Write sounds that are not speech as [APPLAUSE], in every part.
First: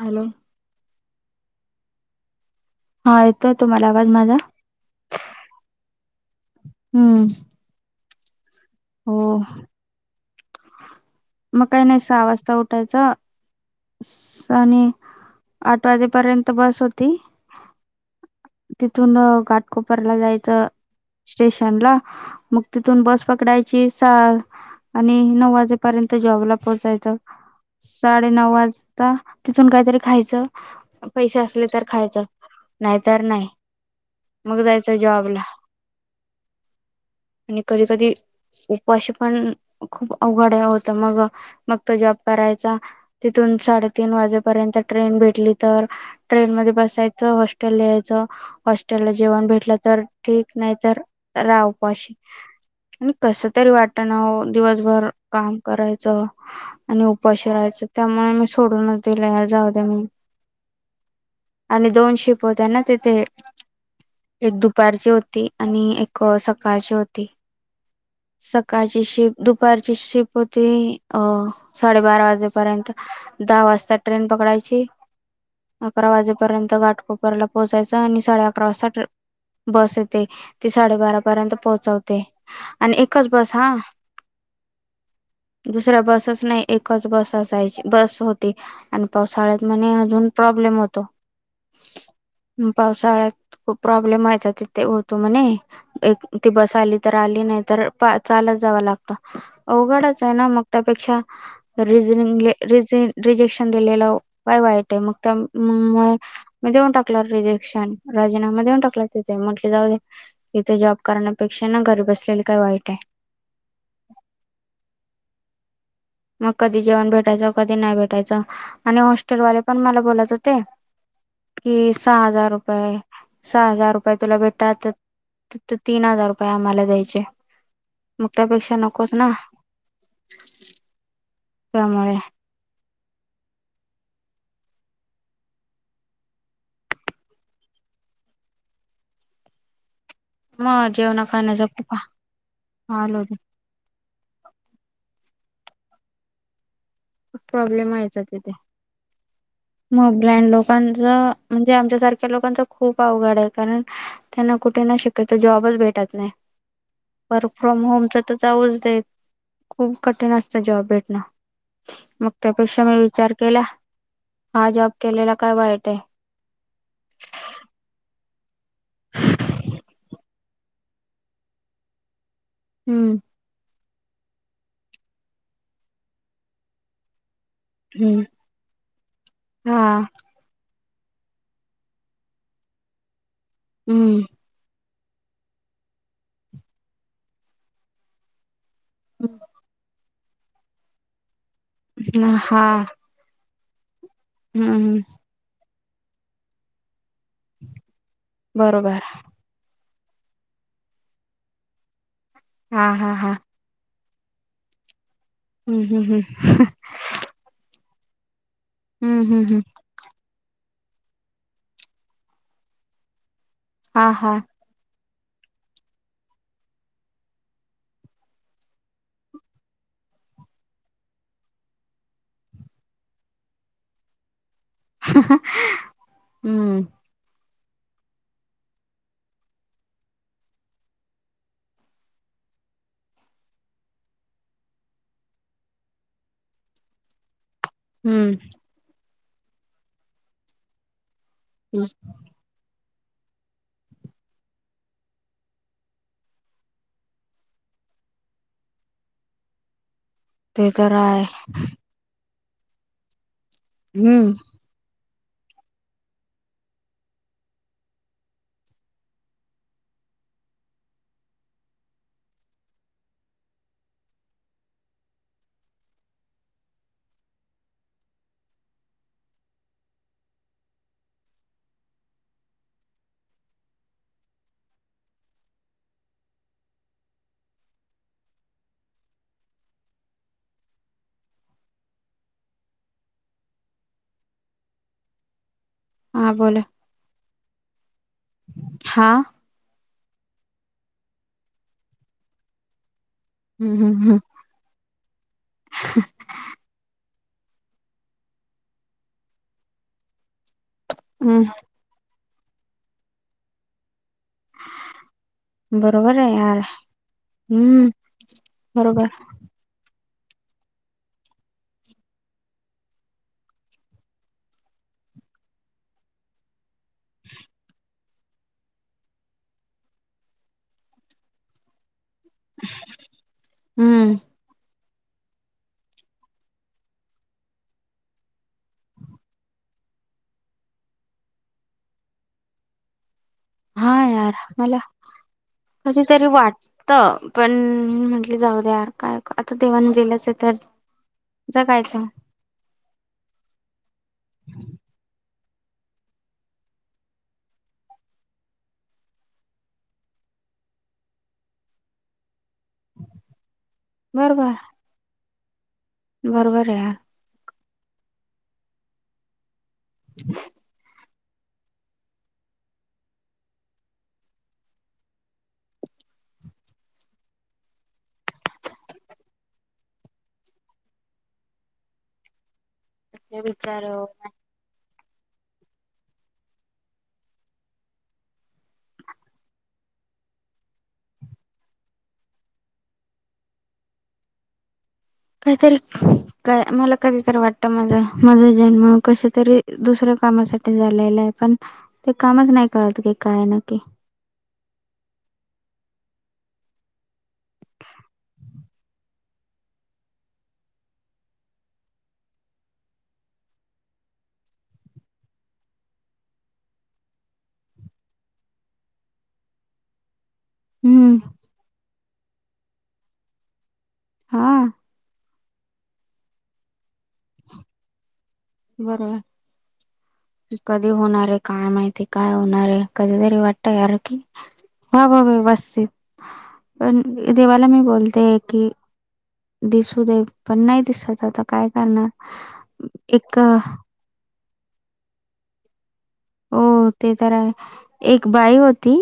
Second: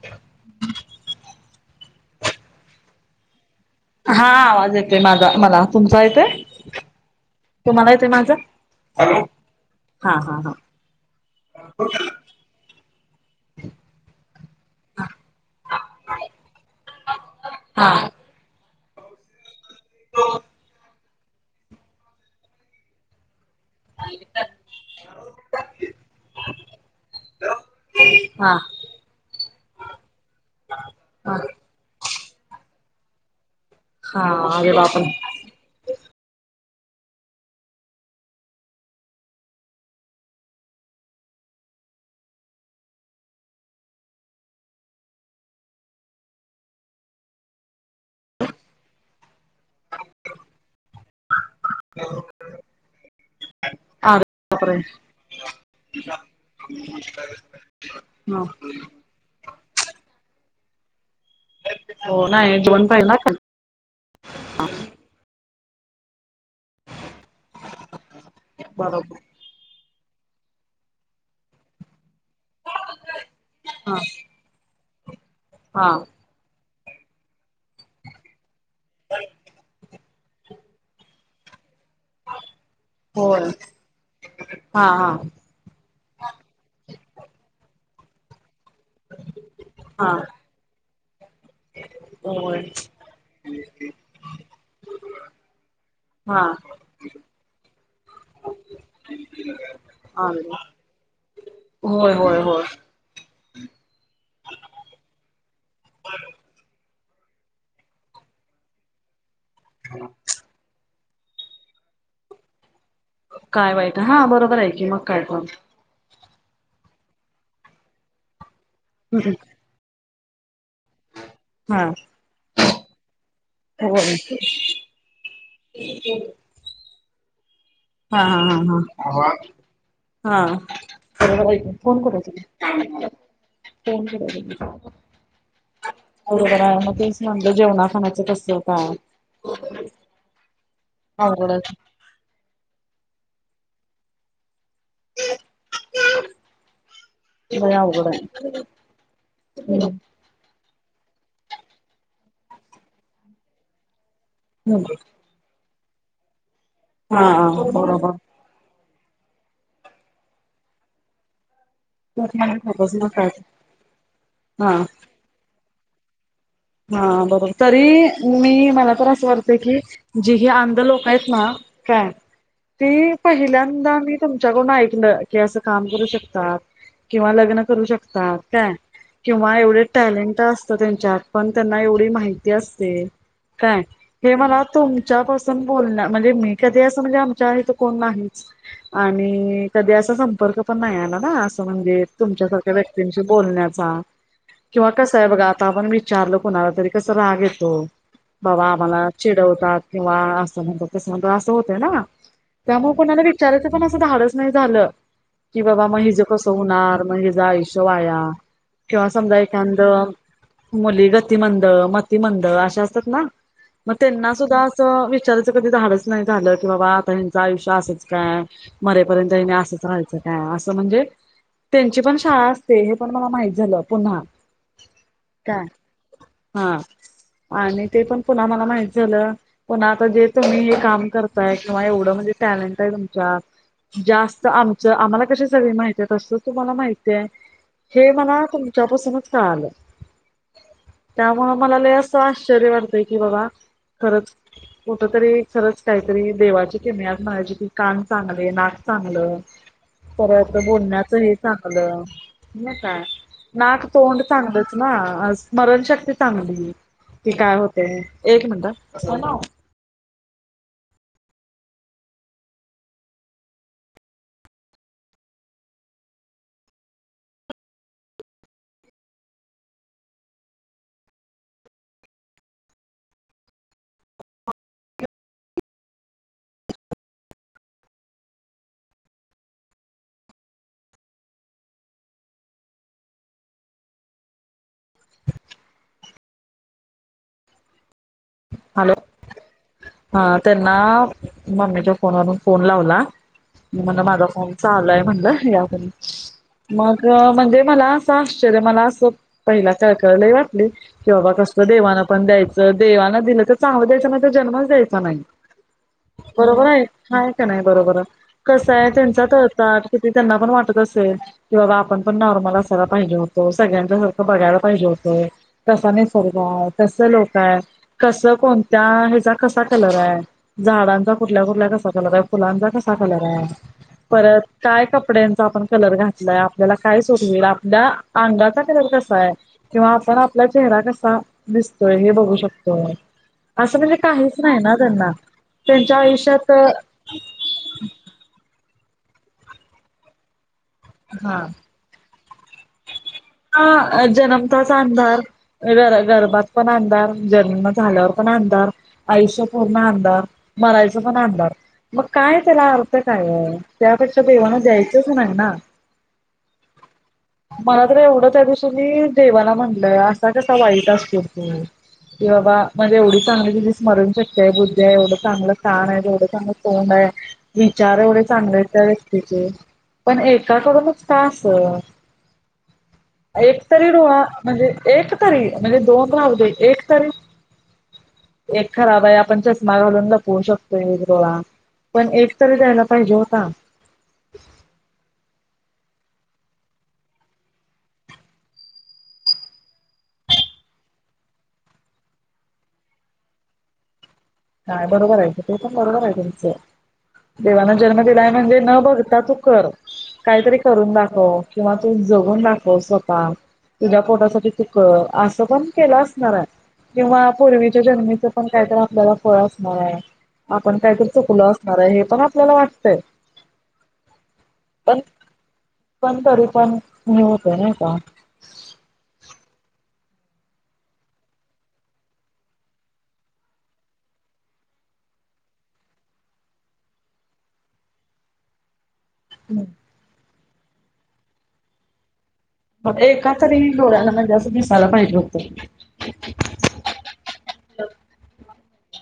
Hello हा तुम्हाला आवाज हा माझा आवाज येते माझा मला तुमचा येतेय हम्म तुम्हाला येतेय माझा अ हो हा हा हा मग काही नाही सहा वाजता उठायचा आणि आठ वाजेपर्यंत बस होती. हा तिथून घाटकोपरला जायचं स्टेशन ला मग तिथून बस पकडायची सहा आणि नऊ वाजे पर्यंत जॉबला पोहचायचं साडेनऊ हा वाजता तिथून काहीतरी खायच हा पैसे असले तर खायचं नाही तर नाही. हा मग अरे जायचं जॉबला बापरे आणि कधी कधी उपवाशी पण खूप अवघड होतं मग मग तुझ्या करायचा तिथून साडेतीन वाजेपर्यंत ट्रेन भेटली तर ट्रेनमध्ये बसायच हॉस्टेलला यायचं, हॉस्टेलला जेवण भेट ल तर ठीक नाही तर राह उपाशी आणि कस तरी वाट न अरे बापरे दिवसभर काम करायच आणि उपाश राहायचं त्यामुळे ह मी सोडून दिले जाऊ द्या म्हणून आणि दोन हो शिफ्ट नाही होत्या ना जेवण पाहिजे तिथे खाली एक दुपारची होती आणि एक सकाळची होती सकाळची बरोबर शिफ्ट दुपारची शिफ्ट परत ती अह साडेबारा वाजेपर्यंत दहा हा वाजता ट्रेन पकडायची हा अकरा वाजेपर्यंत घाटकोपरला पोहोचायचं आणि साडे अकरा वाजता बस ये ते ते साडेबारा पर्यंत पोहचवते आणि एकच होय बस हा हा हा दुसऱ्या बसच नाही, एकच बस असायची बस होती आणि पावसाळ्यात म्हणे हा अजून प्रॉब्लेम होतो होय पावसाळ्यात खूप प्रॉब्लेम व्हायचा तिथे होतो म्हणे एक हा ती बस आली तर आली नाही तर चालत जावं लागत अवघडच आहे अरे ना मग त्यापेक्षा होय रिजनिंग होय होय र रिजेक्शन दिलेल काय वाईट आहे मग त्यामुळे मी देऊन टाकला रिजेक्शन राजीनामा देऊन टाकला कु ते म्हटले जाऊ इथे जॉब करण्यापेक्षा ना घरी बसलेले काही वाईट आहे काय वाईट हा बरोबर आहे की मग काय कोण मग कधी जेवण भेटायचं कधी नाही भेटायच आणि हॉस्टेलवाले पण मला बोलत होते हा की सहा हजार रुपये सहा हजार रुपये होय तुला भेटा तर तीन हजार रुपये आम्हाला द्यायचे. हा मग हा त्यापेक्षा हा नकोच हा ना हा. [UNINTELLIGIBLE] त्यामुळे बरोबर आहे मग तेच म्हणत जेवणाखाण्याच कस काय मग जेवणा खाण्याच अवघडच. खूप हाल होते लय अवघड हाय म ब्लाइंड लोकांच म्हणजे आमच्यासारख्या लोकांच खूप अवघड आहे कारण त्यांना कुठे हम्म नाही शिकाच जॉबच भेटत नाही वर्क हा फ्रॉम बरोबर. होमचा तर जाऊच देत खूप कठीण असतं जॉब भेटणं. मग तेच म्हणलं त्यापेक्षा फोकस मी विचार नसायचा. केला हा जॉब केलेला काय वाईट आहे. हा, बरोबर तरी मी मला तर असं वाटते की जी हे अंध लोक आहेत ना हा. ती हम्म पहिल्यांदा मी तुमच्याकडून ऐकलं की असं काम करू शकतात किंवा ल ग्न करू हम्म शकात काय किंवा एवढे हा टॅलेंट असत त्यांच्यात पण त्यांना एवढी माहिती असते काय हम्म हे मला तुम च्यापासून म्हणजे मी कधी अस म्हणजे आमच्या इथे कोण नाहीच आणि कधी असा संपर्क पण नाही आला ना असं म्हणजे हा तुमच्यासारख्या व्यक्तींशी बोलण्यात चा किंवा हम्म कस आहे बघा आता आपण विचारलं कोणाला तरी कस राग येतो बाबा बरोबर आम्हाला चिडवतात किंवा असं म्हणतो तसं म्हणत असं होतं ना हा त्यामुळे हा कोणाला हा विचारायचं पण धाडच नाही झालं की हम्म बाबा मग हम्म हिजं कसं होणार मग हिजं आयुष्य वाया किंवा हम्म समजा हम्म हम्म एखांद मुली गतिमंद मतिमंद अशा असतात ना मग हा त्यांना हा सुद्धा अस विचाराच कधी धाडच नाही झालं की बाबा आता ह्यांचं आयुष्य असेच काय मरेपर्यंत ह असंच राहायचं असं म्हणजे त्यांची पण शाळा असते हे पण मला माहित झालं पुन्हा काय हा. हम्म आणि ते पण पुन्हा मला माहित झालं पुन्हा आता जे तुम्ही हे काम करताय किंवा एवढं म्हणजे [UNINTELLIGIBLE] ॅलें काय तुमच्या जास्त आमचं आम्हाला कशी सगळी माहती आहे तस तुम्हाला माहित आहे हे हम्म मला तुमच्यापासूनच का आलं त्यामुं मलाला असं आश्चर्य वाटतय की बाबा खरंच कुठ तरी खरंच काहीतरी देवाची किमयात म्हणायची की कान चांगले नाक चांगलं परच ते तर बोलण्याचं आहे हे चांगलं ना काय नाक तोंड हम्म चांगतच ना स्मरणशक्ती चांगली कि काय होते एक मिनटात हा बोला हॅलो हा हा त्यांना मम्मीच्या फोनवरून फोन लावला हम्म म म्हणलं हम्म हम्म माझा कॉम चा आलाय म्हणलं या आपण मग म्हणजे मला असं आश्चर्य मला असं पहिला काय कळलंय वाट कि बाबा हम्म कसलं देवाना पण द्यायं देवाना दिलं तर चांगलं द्याचं जन्मच द्यायचा नाही बरोबर यार बरोबर आहे काय का नाही हम्म बरोबर आहे कस आहे बरोबर त्यांचा ततात ति ते त्यांना पण वाटत असेल की बाबा आपण पण नॉर्मल असायला पाहिजे होतो सगळ्यांच्यासारखं बघायला पाहिजेत कसाने स्र्ग आहे तस लोक आहे कस कोणत्या ह्याचा कसा कलर आहे झाडांचा कुठल्या कुठल्या कसा कलर आहे फलांचा कसा कलर हम्म पर काय कड्यांचा आपण कलर घातलाय आपल्याला काय सटईल आपल्या अंगाचा कलर कसा आहे किंवा आपला चेहरा कसा दिसतोय हे बघू शकतो असं हा म्हणजे काहीच यार नाही ना मला त्यांना त्यांच्या कधीतरी आयुष्यात वाटत पण म्हंटली जाऊ द्यार काय आता देवाण गेलंच आहे तर हा जगायचं हा जन्मताच अधार गर गरभात पण अंधार जन्म झाल्यावर पण अंधार आयुष्यापूर्ण अंधार मरायचं पण आंधार मग काय त्याला अर्थ काय त्यापेक्षा बरोबर देवाना जायचंच ना ना बरोबर आहे यार मला तर एवढं त्या दिवसून मी देवाला म्हणलय असा कसा वाईट असतो तू की बाबा माझी एवढी चांगली स्मरणशक्ती आहे बुद्धी ये एवढं चांगलं कान आहे एवढं चांगलं तोंड आहे. विचार एवढे चांगले त्या व्यक्तीचे पण एकाकडूनच का अस तुझ्या एकतरी विचारावर डोळा म्हणजे एक तरी म्हणजे दोन राहुदे एक तरी एक खराब आहे आपण चष्मा घालून लपवू शकतोय एक डोळा पण एक तरी द्यायला पाहिजे होता [UNINTELLIGIBLE] का मला कधीतरी वाटतं माझा माझा जन्म कश तरी दुसऱ्या कामासाठी झालेला आहे. पण ते कामच नाही कळत की काय नक्की काय बरोबर आहे ते पण बरोबर आहे तुमचं देवाना जन्म दिलाय म्हणजे न बघता तू कर काहीतरी करून दाखव किंवा तू जगून दाखव किंवा पूर्वी असणार आहे आपण काहीतरी हम्म चुकलं असणार आहे हे पण आपल्याला वाटतय हा पण पण तरी पण नि होत नाही का बरोबर कधी होणार आहे काय माहिती काय होणार आहे कधीतरी वाटत यार की हा बाबा व्यवस्थित प देवाला मी बोलते की दिसू दे पण नाही दिसत आता काय करणार मग एका एक अ, तरी डोळ्याना म्हणजे असं दिसायला पाहिजे होतं हो ते तर आहे एक बाई ती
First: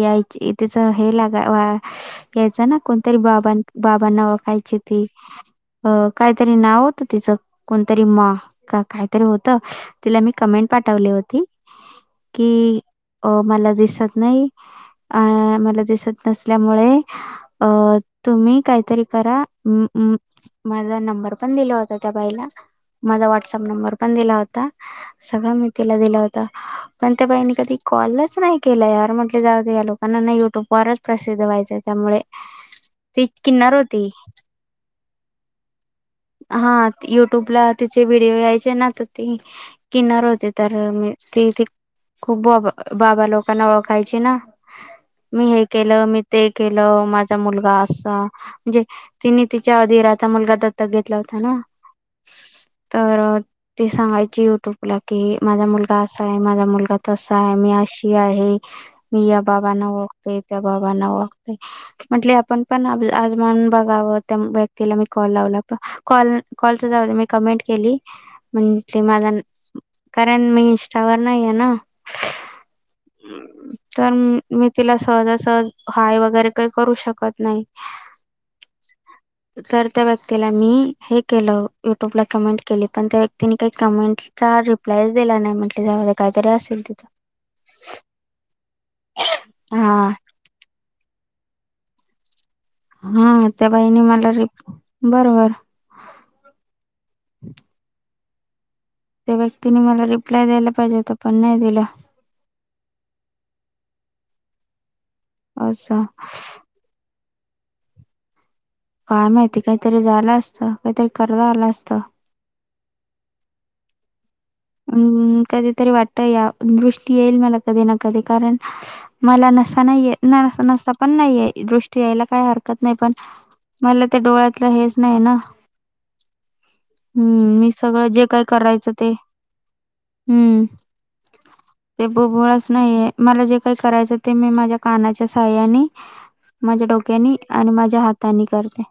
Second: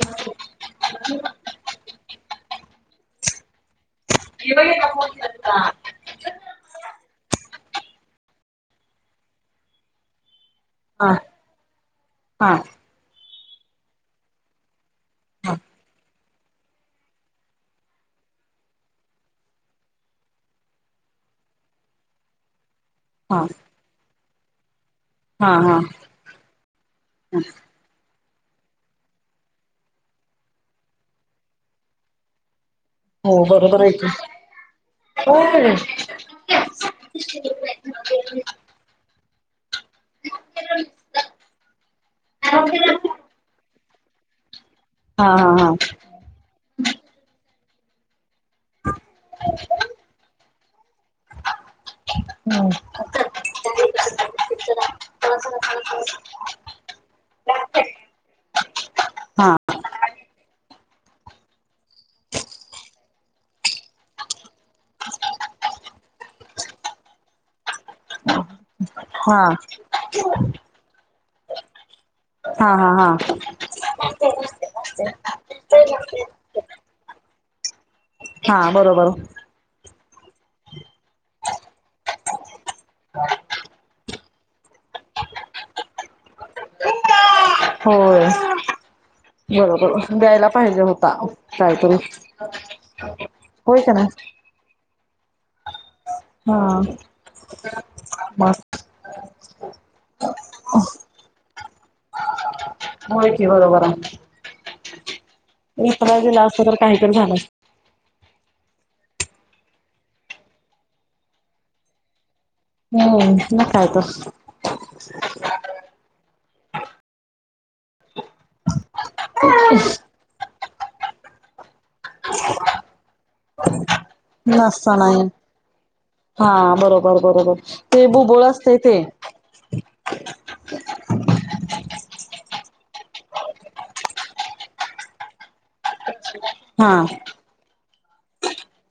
यायची तिच हे लागा यायचं ना कोणतरी बाबां बाबांना ओळखायची ती अ काहीतरी नाव तिच कोणतरी म काय तरी होत तिला मी कमेंट पाठवली हा. होती की हा अ मला हा दिसत नसल्यामुळे अ तुम्ही काहीतरी करा माझा नंबर पण दिला होता त्या बाईला माझा हा व्हॉट्सअप नंबर पण दिला होता हा सगळ मी हा. तिला दिल होत नाही केलं यार म्हटले जाऊदे या लोकांना ना युट्यूब वरच प्रसिद्ध व्हायचं त्यामुळे ती हो किन्नर बरोबर आहे की. होती होय. हा युट्युब ला तिचे व्हिडिओ यायचे ना तर ती किन्नर होती तर हा मी हा हे हा. केल मी ते केल माझा मुलगा असा म्हणजे तिने तिच्या आधी राहत हम्म. तर ते सांगायच युट्यूबला की माझा मुलगा असा आहे माझा मुलगा तसा आहे मी अशी आहे मी हा बाबाांना ओळखतो त्या बाबा म्हंटल आपण पण आजमान बघावं त्या व्यक्तीला मी कॉल लावला होता कॉल कॉल जाऊदे मी कमेंट केली म्ह ते माझ हा. कारण मी इन्स्टावर नाही आहे ना हा हा हा तर मी तिला सहजासहज हाय वगैरे काही करू शकत [UNINTELLIGIBLE] हा बरोबर तर त्या व्यक्तीला मी हे केलं युट्यूब ला कमेंट केली पण त्या व्यक्तीनी काही कमेंट चचा रिप्लायच दिला नाही म्हंटले ज काहीतरी असेल तिथं होय बरोबर हा द्यायला पाहिजे होता काहीतरी हा त्या होय का बहिणी मला नाही रि बरोबर हा बा त्या व्यक्तीने मला रिप्लाय द्यायला पाहिजे होत पण नाही दिला माहिती बरोबर असं इत्र दिला अस तर काहीतरी झालं असतं. काय माहिती काहीतरी झालं असत काहीतरी करता आलं असत हम्म ल कायतो ् कधीतरी वाटत या दृष्टी येईल मला कधी ना कधी कारण मला नसा नाहीये न नसा पण नाहीये दृ यायला काही हरकत नाही पण मला ते डोळ्यातलं हेच नाही ना हा बरोबर हम्म बरोबर मी ते सगळं जे काय बुबोळ असते करायचं ते हम्म ते उबोळाच नाहीे मला जे काही करायचं ते मी माझ्या कानाच्या साह्यानी माझ्या हा डोक्यानी आणि माझ्या हातानी करते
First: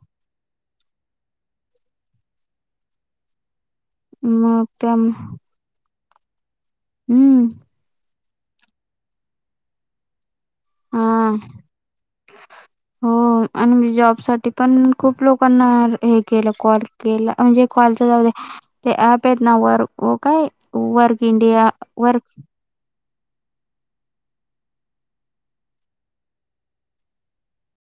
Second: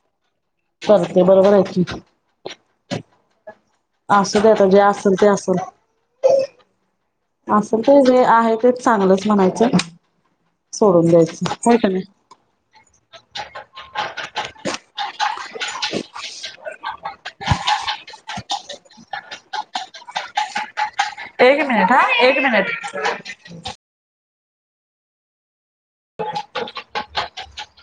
करते बरोबर आहे क मग असलता जे त्या असल ते असेल हम्म असल तर जे आहे तेच चांगलंच म्हणायचं ना हा हो आणि मे जॉब साठी पण खूप लोकांना हे केलं कॉल केला म्हणजे कॉल जाऊ ते ऍप ना वर को काय वर्क एक इंडिया मिनिट हा एक वर्क मिनिट [INAUDIBLE]